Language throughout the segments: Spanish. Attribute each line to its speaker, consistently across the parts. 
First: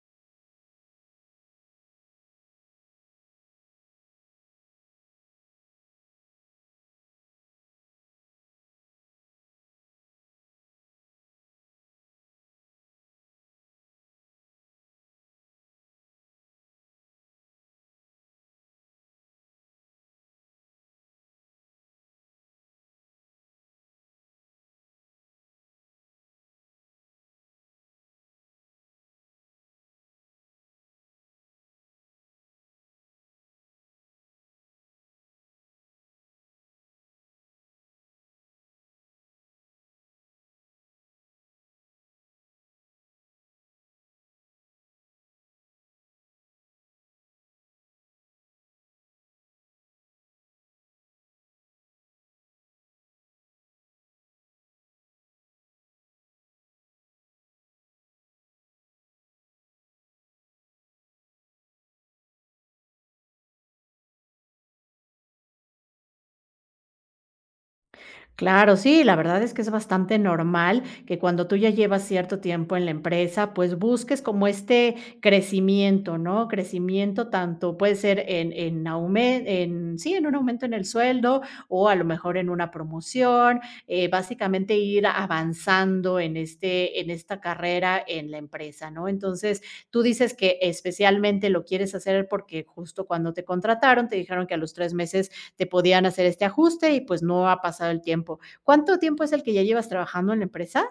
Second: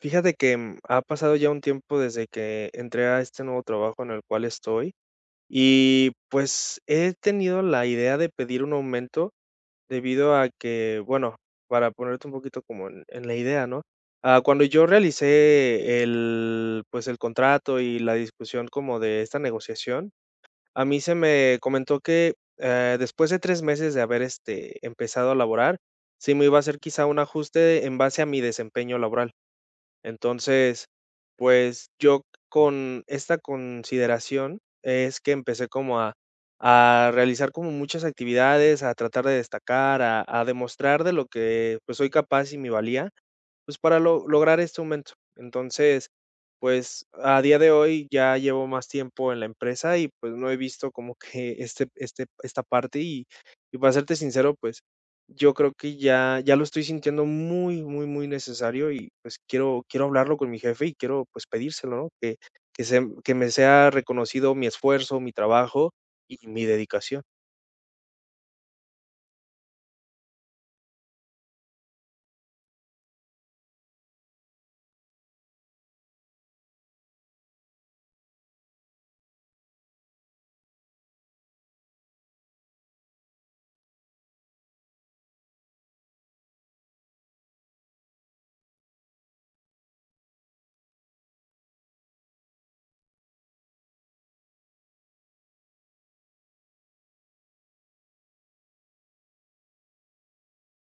Speaker 1: Fíjate que, ha pasado ya un tiempo desde que entré a este nuevo trabajo en el cual estoy, y pues, he tenido la idea de pedir un aumento debido a que, bueno, para ponerte un poquito como en la idea, ¿no? Ah, cuando yo realicé el contrato y la discusión como de esta negociación, a mí se me comentó que, después de 3 meses de haber, este, empezado a laborar, sí me iba a hacer quizá un ajuste en base a mi desempeño laboral. Entonces, pues, yo con esta consideración es que empecé como a realizar como muchas actividades, a tratar de destacar, a demostrar de lo que, pues, soy capaz y mi valía. Pues, para lo lograr este aumento. Entonces, pues, a día de hoy ya llevo más tiempo en la empresa y, pues, no he visto como que esta parte y para serte sincero, pues, yo creo que ya lo estoy sintiendo muy, muy, muy necesario y, pues, quiero hablarlo con mi jefe y quiero, pues, pedírselo, ¿no? Que me sea reconocido mi esfuerzo, mi trabajo y mi dedicación.
Speaker 2: Claro, sí, la verdad es que es bastante normal que cuando tú ya llevas cierto tiempo en la empresa, pues busques como este crecimiento, ¿no? Crecimiento tanto puede ser en sí, en un aumento en el sueldo o a lo mejor en una promoción, básicamente ir avanzando en esta carrera en la empresa, ¿no? Entonces, tú dices que especialmente lo quieres hacer porque justo cuando te contrataron te dijeron que a los 3 meses te podían hacer este ajuste y pues no ha pasado el tiempo. ¿Cuánto tiempo es el que ya llevas trabajando en la empresa?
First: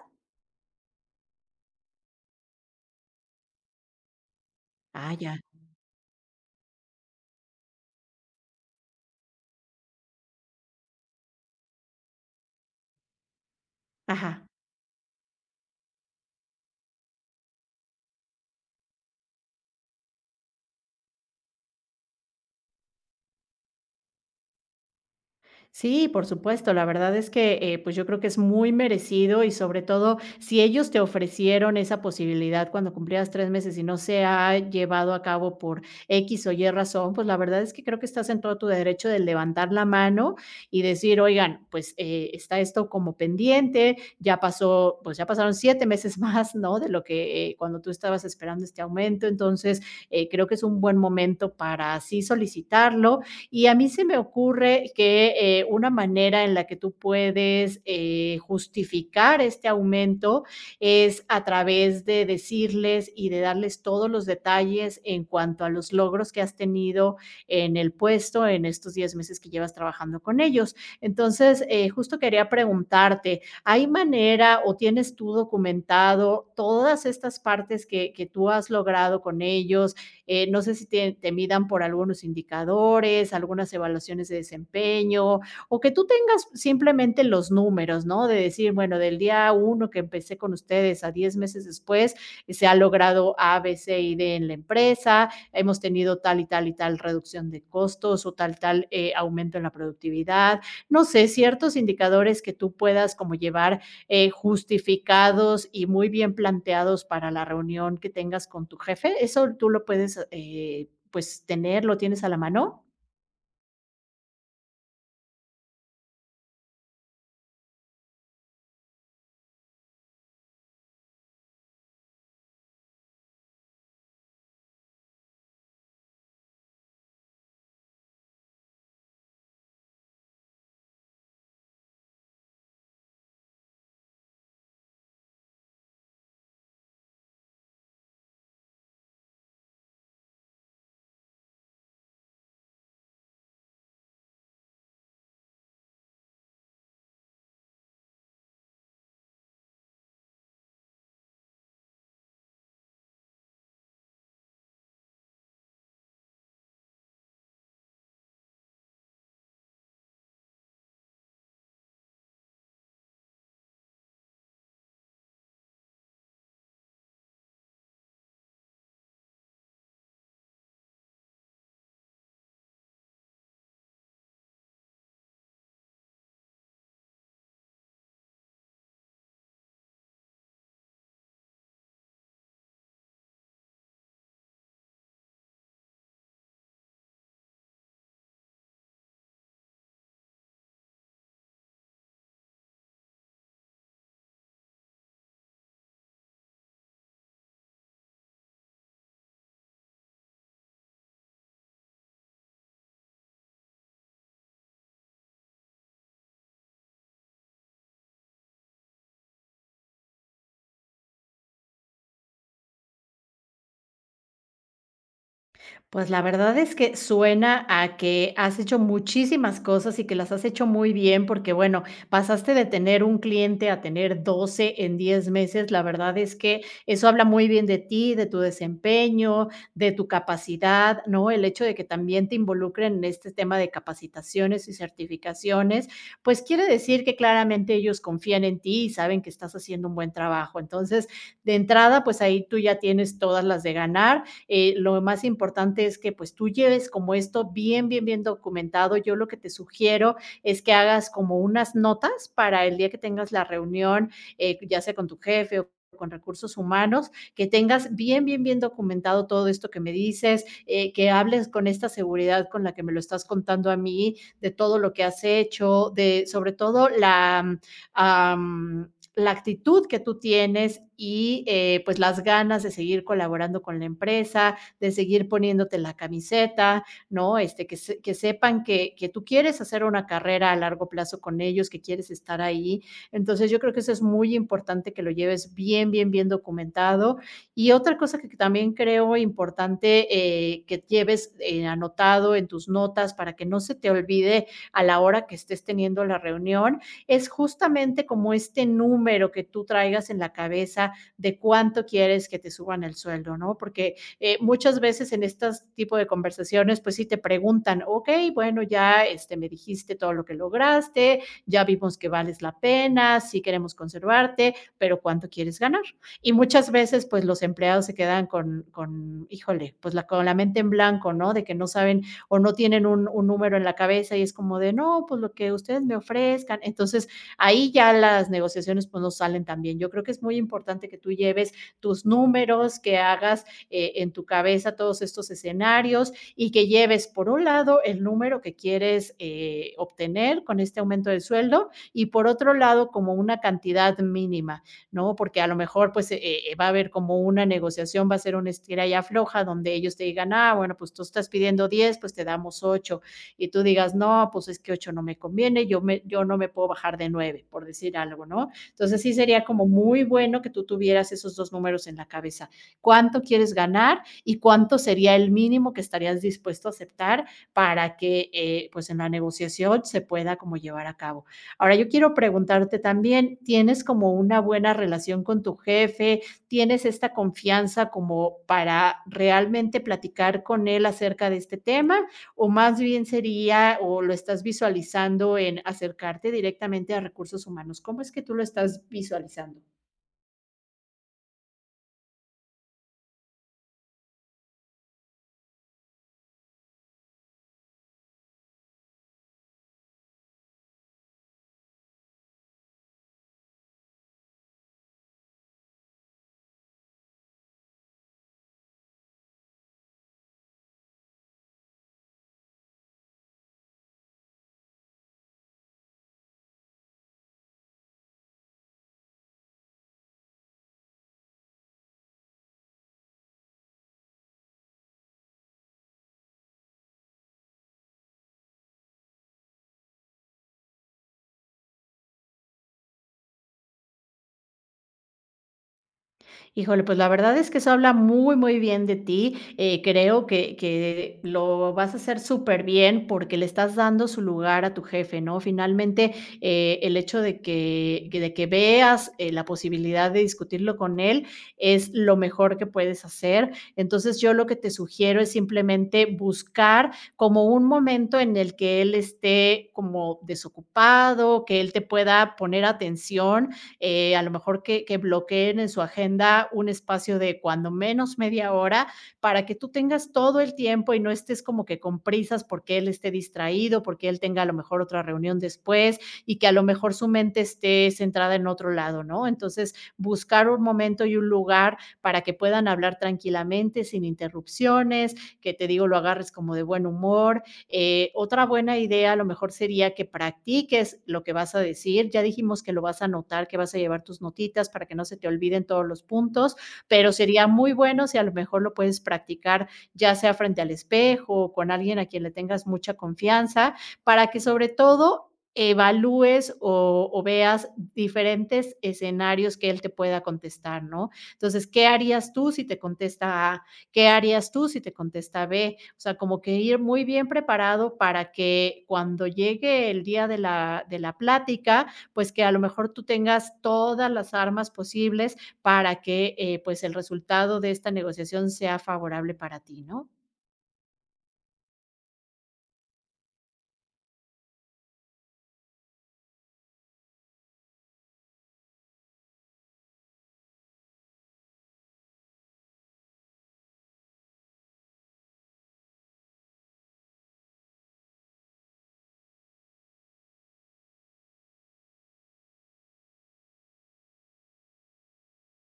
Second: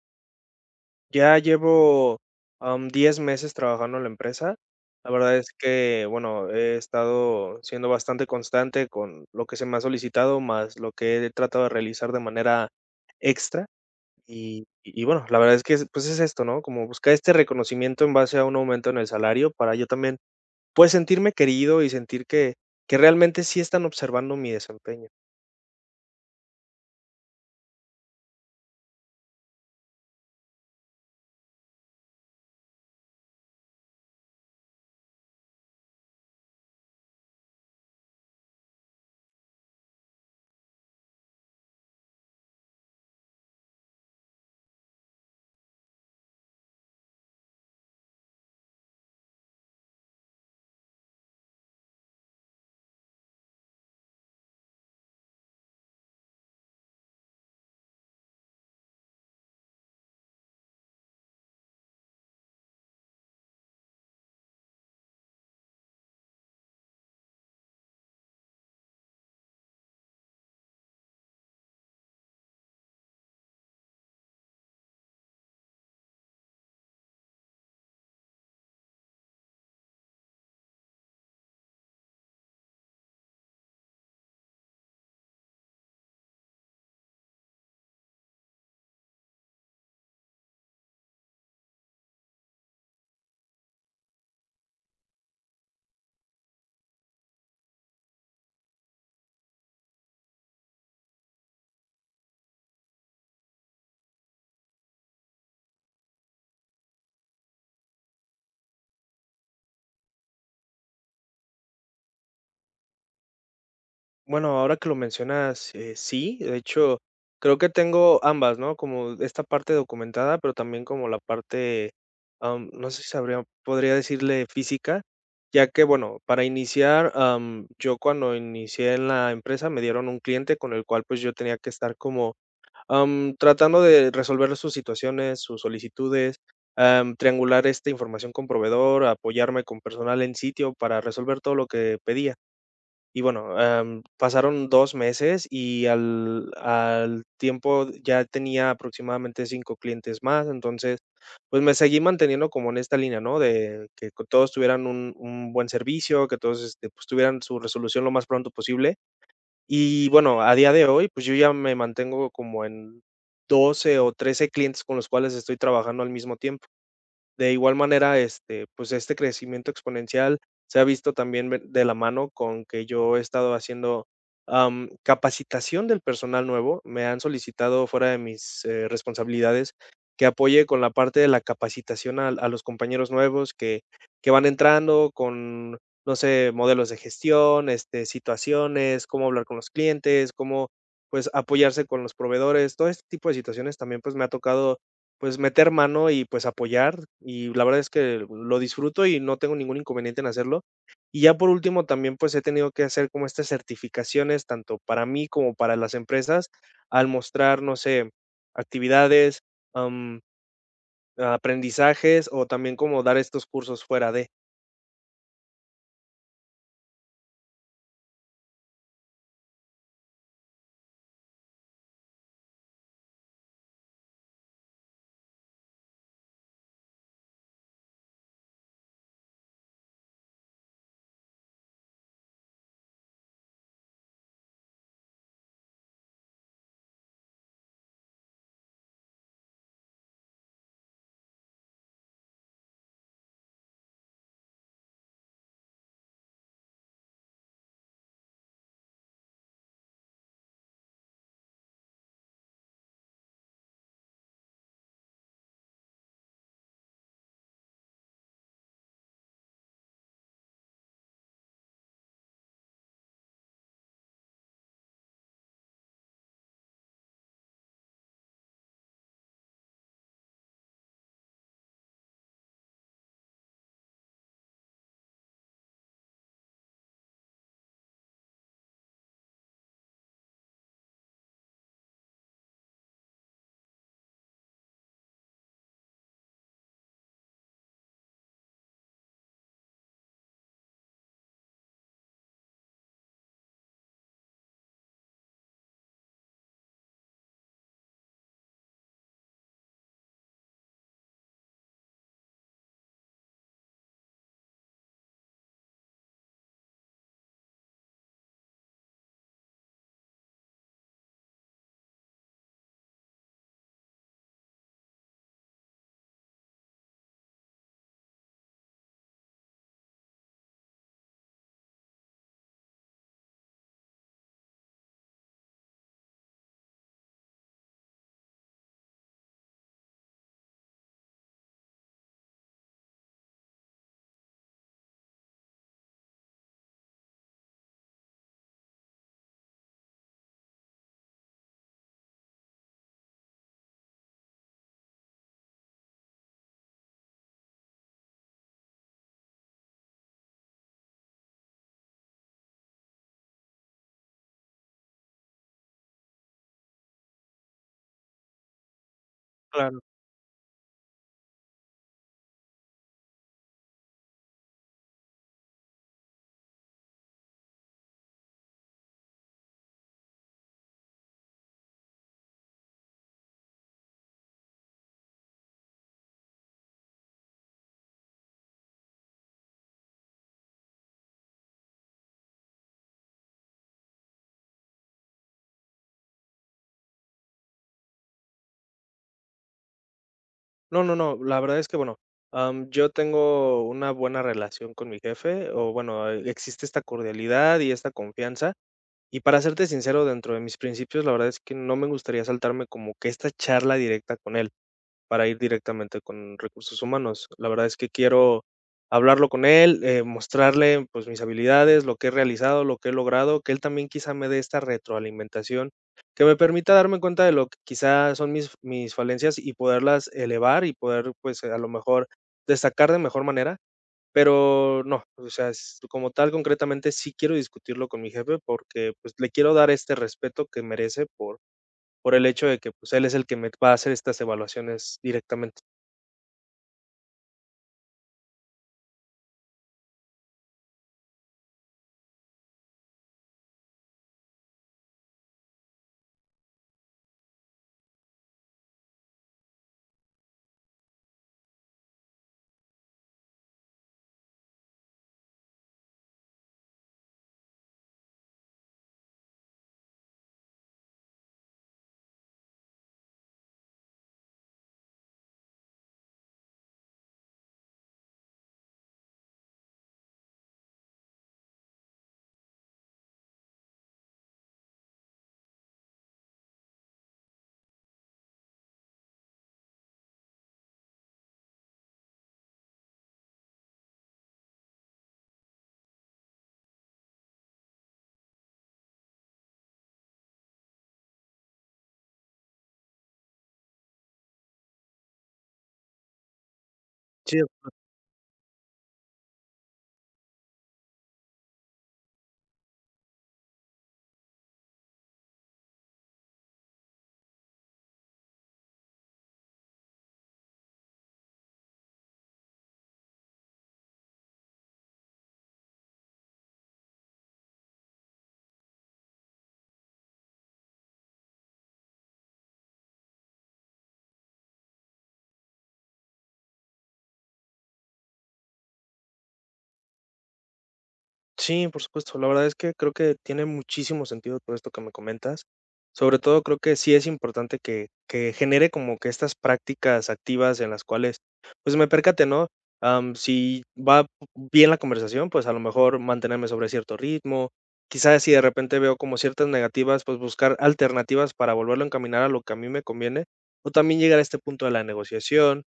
Speaker 1: Ya llevo, 10 meses trabajando en la empresa. La
Speaker 2: Ah, ya.
Speaker 1: verdad es que, bueno, he estado siendo bastante constante con lo que se me ha solicitado, más lo que he tratado de realizar de manera extra.
Speaker 2: Ajá.
Speaker 1: Y bueno, la verdad es que, pues, es esto, ¿no? Como buscar este reconocimiento en base a un aumento en el salario para yo también, pues, sentirme querido y sentir que realmente sí están observando mi desempeño.
Speaker 2: Sí, por supuesto. La verdad es que, pues yo creo que es muy merecido y sobre todo si ellos te ofrecieron esa posibilidad cuando cumplías 3 meses y no se ha llevado a cabo por X o Y razón, pues la verdad es que creo que estás en todo tu derecho de levantar la mano y decir, oigan, pues está esto como pendiente, ya pasó, pues ya pasaron 7 meses más, ¿no? De lo que cuando tú estabas esperando este aumento. Entonces, creo que es un buen momento para así solicitarlo y a mí se me ocurre que una manera en la que tú puedes justificar este aumento es a través de decirles y de darles todos los detalles en cuanto a los logros que has tenido en el puesto en estos 10 meses que llevas trabajando con ellos. Entonces, justo quería preguntarte, ¿hay manera o tienes tú documentado todas estas partes que tú has logrado con ellos? No sé si te midan por algunos indicadores, algunas evaluaciones de desempeño, o que tú tengas simplemente los números, ¿no? De decir, bueno, del día uno que empecé con ustedes a 10 meses después, se ha logrado A, B, C y D en la empresa, hemos tenido tal y tal y tal reducción de costos o tal, tal aumento en la productividad. No sé, ciertos indicadores que tú puedas como llevar justificados y muy bien planteados para la reunión que tengas con tu jefe. Eso tú lo puedes, pues, tener, lo tienes a la mano.
Speaker 1: Bueno, ahora que lo mencionas, sí, de hecho, creo que tengo ambas, ¿no? Como esta parte documentada, pero también como la parte, no sé si sabría, podría decirle física, ya que, bueno, para iniciar, yo cuando inicié en la empresa me dieron un cliente con el cual pues yo tenía que estar como tratando de resolver sus situaciones, sus solicitudes, triangular esta información con proveedor, apoyarme con personal en sitio para resolver todo lo que pedía. Y bueno, pasaron 2 meses y al tiempo ya tenía aproximadamente 5 clientes más. Entonces, pues, me seguí manteniendo como en esta línea, ¿no? De que co todos tuvieran un buen servicio, que todos, este, pues, tuvieran su resolución lo más pronto posible. Y bueno, a día de hoy, pues, yo ya me mantengo como en 12 o 13 clientes con los cuales estoy trabajando al mismo tiempo. De igual manera, este, pues, este crecimiento exponencial se ha visto también ve de la mano con que yo he estado haciendo, capacitación del personal nuevo. Me han solicitado fuera de mis, responsabilidades que apoye con la parte de la capacitación al a los compañeros nuevos que van entrando con, no sé, modelos de gestión, este, situaciones, cómo hablar con los clientes, cómo, pues, apoyarse con los proveedores. Todo este tipo de situaciones también, pues, me ha tocado pues, meter mano y, pues, apoyar, y la verdad es que lo disfruto y no tengo ningún inconveniente en hacerlo. Y ya por último, también, pues, he tenido que hacer como estas certificaciones, tanto para mí como para las empresas, al mostrar, no sé, actividades, am, aprendizajes, o también como dar estos cursos fuera de.
Speaker 2: Pues la verdad es que suena a que has hecho muchísimas cosas y que las has hecho muy bien, porque bueno, pasaste de tener un cliente a tener 12 en 10 meses. La verdad es que eso habla muy bien de ti, de tu desempeño, de tu capacidad, ¿no? El hecho de que también te involucren en este tema de capacitaciones y certificaciones, pues quiere decir que claramente ellos confían en ti y saben que estás haciendo un buen trabajo. Entonces, de entrada, pues ahí tú ya tienes todas las de ganar. Lo más importante es que pues tú lleves como esto bien, bien, bien documentado. Yo lo que te sugiero es que hagas como unas notas para el día que tengas la reunión, ya sea con tu jefe o con recursos humanos, que tengas bien, bien, bien documentado todo esto que me dices, que hables con esta seguridad con la que me lo estás contando a mí, de todo lo que has hecho, de sobre todo am, la actitud que tú tienes y pues las ganas de seguir colaborando con la empresa, de seguir poniéndote la camiseta, ¿no? Este, que sepan que tú quieres hacer una carrera a largo plazo con ellos, que quieres estar ahí. Entonces yo creo que eso es muy importante que lo lleves bien, bien, bien documentado. Y otra cosa que también creo importante, que lleves anotado en tus notas para que no se te olvide a la hora que estés teniendo la reunión es justamente como este número que tú traigas en la cabeza de cuánto quieres que te suban el sueldo, ¿no? Porque muchas veces en este tipo de conversaciones, pues sí te preguntan, ok, bueno, ya este, me dijiste todo lo que lograste, ya vimos que vales la pena, sí queremos conservarte, pero ¿cuánto quieres ganar? Y muchas veces, pues los empleados se quedan con híjole, pues con la mente en blanco, ¿no? De que no saben o no tienen un número en la cabeza y es como de, no, pues lo que ustedes me ofrezcan. Entonces, ahí ya las negociaciones pues no salen tan bien. Yo creo que es muy importante que tú lleves tus números, que hagas en tu cabeza todos estos escenarios y que lleves, por un lado, el número que quieres obtener con este aumento de sueldo y por otro lado, como una cantidad mínima. ¿No? Porque a lo mejor pues va a haber como una negociación, va a ser una estira y afloja donde ellos te digan, ah, bueno, pues tú estás pidiendo 10, pues te damos 8, y tú digas, no, pues es que 8 no me conviene, yo no me puedo bajar de 9, por decir algo, ¿no? Entonces sí sería como
Speaker 1: Claro.
Speaker 2: muy bueno que tú tuvieras esos dos números en la cabeza. ¿Cuánto quieres ganar y cuánto sería el mínimo que estarías dispuesto a aceptar para que pues en la negociación se pueda como llevar a cabo? Ahora yo quiero preguntarte también, ¿tienes como una buena relación con tu jefe? ¿Tienes esta confianza como para realmente platicar con él acerca de este tema? ¿O más bien sería, o lo estás visualizando en acercarte directamente a recursos humanos? ¿Cómo es que tú lo estás visualizando?
Speaker 1: No, no, no, la verdad es que, bueno, yo tengo una buena relación con mi jefe, o bueno, existe esta cordialidad y esta confianza. Y para serte sincero, dentro de mis principios, la verdad es que no me gustaría saltarme como que esta charla directa con él para ir directamente con recursos humanos. La verdad es que quiero hablarlo con él, mostrarle pues mis habilidades, lo que he realizado, lo que he logrado, que él también quizá me dé esta retroalimentación que me permita darme cuenta de lo que quizá son mis falencias y poderlas elevar y poder pues a lo mejor destacar de mejor manera, pero no, o sea, es como tal, concretamente, sí quiero discutirlo con mi jefe porque, pues, le quiero dar este respeto que merece por el hecho de que, pues, él es el que me va a hacer estas evaluaciones directamente.
Speaker 2: Híjole, pues la verdad es que eso habla muy, muy bien de ti. Creo que lo vas a hacer súper bien porque le estás dando su lugar a tu jefe, ¿no? Finalmente, el hecho de de que veas la posibilidad de discutirlo con él es lo mejor que puedes hacer. Entonces, yo lo que te sugiero es simplemente buscar como un momento en el que él esté como desocupado, que él te pueda poner atención, a lo mejor que bloqueen en su agenda un espacio de cuando menos media hora para que tú tengas todo el tiempo y no estés como que con prisas porque él esté distraído, porque él tenga a lo mejor otra reunión después y que a lo mejor su mente esté centrada en otro lado, ¿no? Entonces, buscar un momento y un lugar para que puedan hablar tranquilamente, sin interrupciones, que te digo, lo agarres como de buen humor. Otra buena idea a lo mejor sería que practiques lo que vas a decir. Ya dijimos que lo vas a anotar, que vas a llevar tus notitas para que no se te olviden todos los puntos, pero sería muy bueno si a lo mejor lo puedes practicar, ya sea frente al espejo o con alguien a quien le tengas mucha confianza, para que sobre todo evalúes o veas diferentes escenarios que él te pueda contestar, ¿no? Entonces, ¿qué harías tú si te contesta A? ¿Qué harías tú si te contesta B? O sea, como que ir muy bien preparado para que cuando llegue el día de la plática, pues, que a lo mejor tú tengas todas las armas posibles para que, pues, el resultado de esta negociación sea favorable para ti, ¿no?
Speaker 1: Sí, por supuesto. La verdad es que creo que tiene muchísimo sentido todo esto que me comentas. Sobre todo creo que sí es importante que genere como que estas prácticas activas en las cuales pues me percate, ¿no? Si va bien la conversación, pues a lo mejor mantenerme sobre cierto ritmo. Quizás si de repente veo como ciertas negativas, pues buscar alternativas para volverlo a encaminar a lo que a mí me conviene. O también llegar a este punto de la negociación.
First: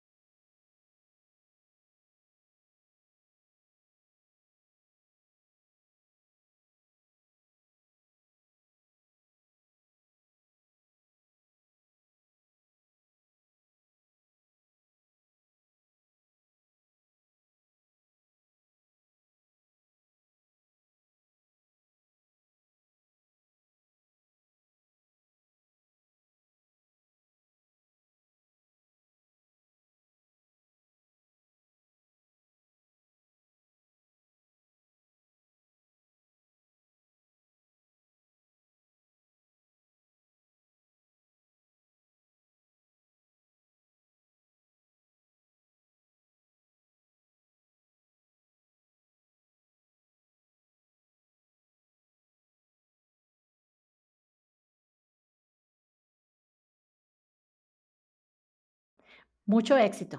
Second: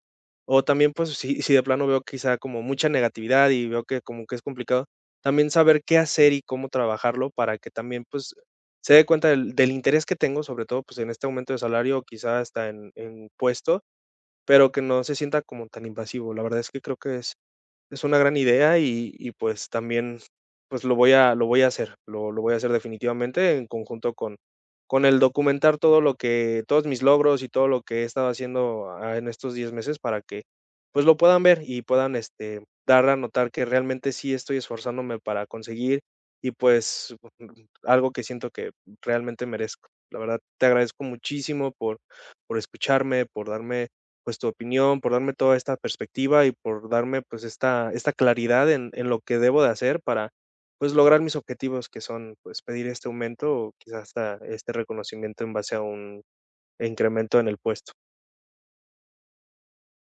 Speaker 1: O también pues si de plano veo quizá como mucha negatividad y veo que como que es complicado también saber qué hacer y cómo trabajarlo para que también, pues, se dé cuenta del interés que tengo, sobre todo, pues, en este aumento de salario, o quizá hasta en puesto, pero que no se sienta como tan invasivo. La verdad es que creo que es una gran idea y, pues, también, pues, lo voy a hacer, lo voy a hacer definitivamente en conjunto con el documentar todo lo que todos mis logros y todo lo que he estado haciendo, en estos 10 meses para que, pues, lo puedan ver y puedan, este, dar a notar que realmente sí estoy esforzándome para conseguir y, pues, algo que siento que realmente merezco. La verdad, te agradezco muchísimo por escucharme, por darme pues, tu opinión, por darme toda esta perspectiva y por darme, pues, esta claridad en lo que debo de hacer para, pues, lograr mis objetivos, que son, pues, pedir este aumento o quizás hasta este reconocimiento en base a un incremento en el puesto.
Speaker 2: Mucho éxito.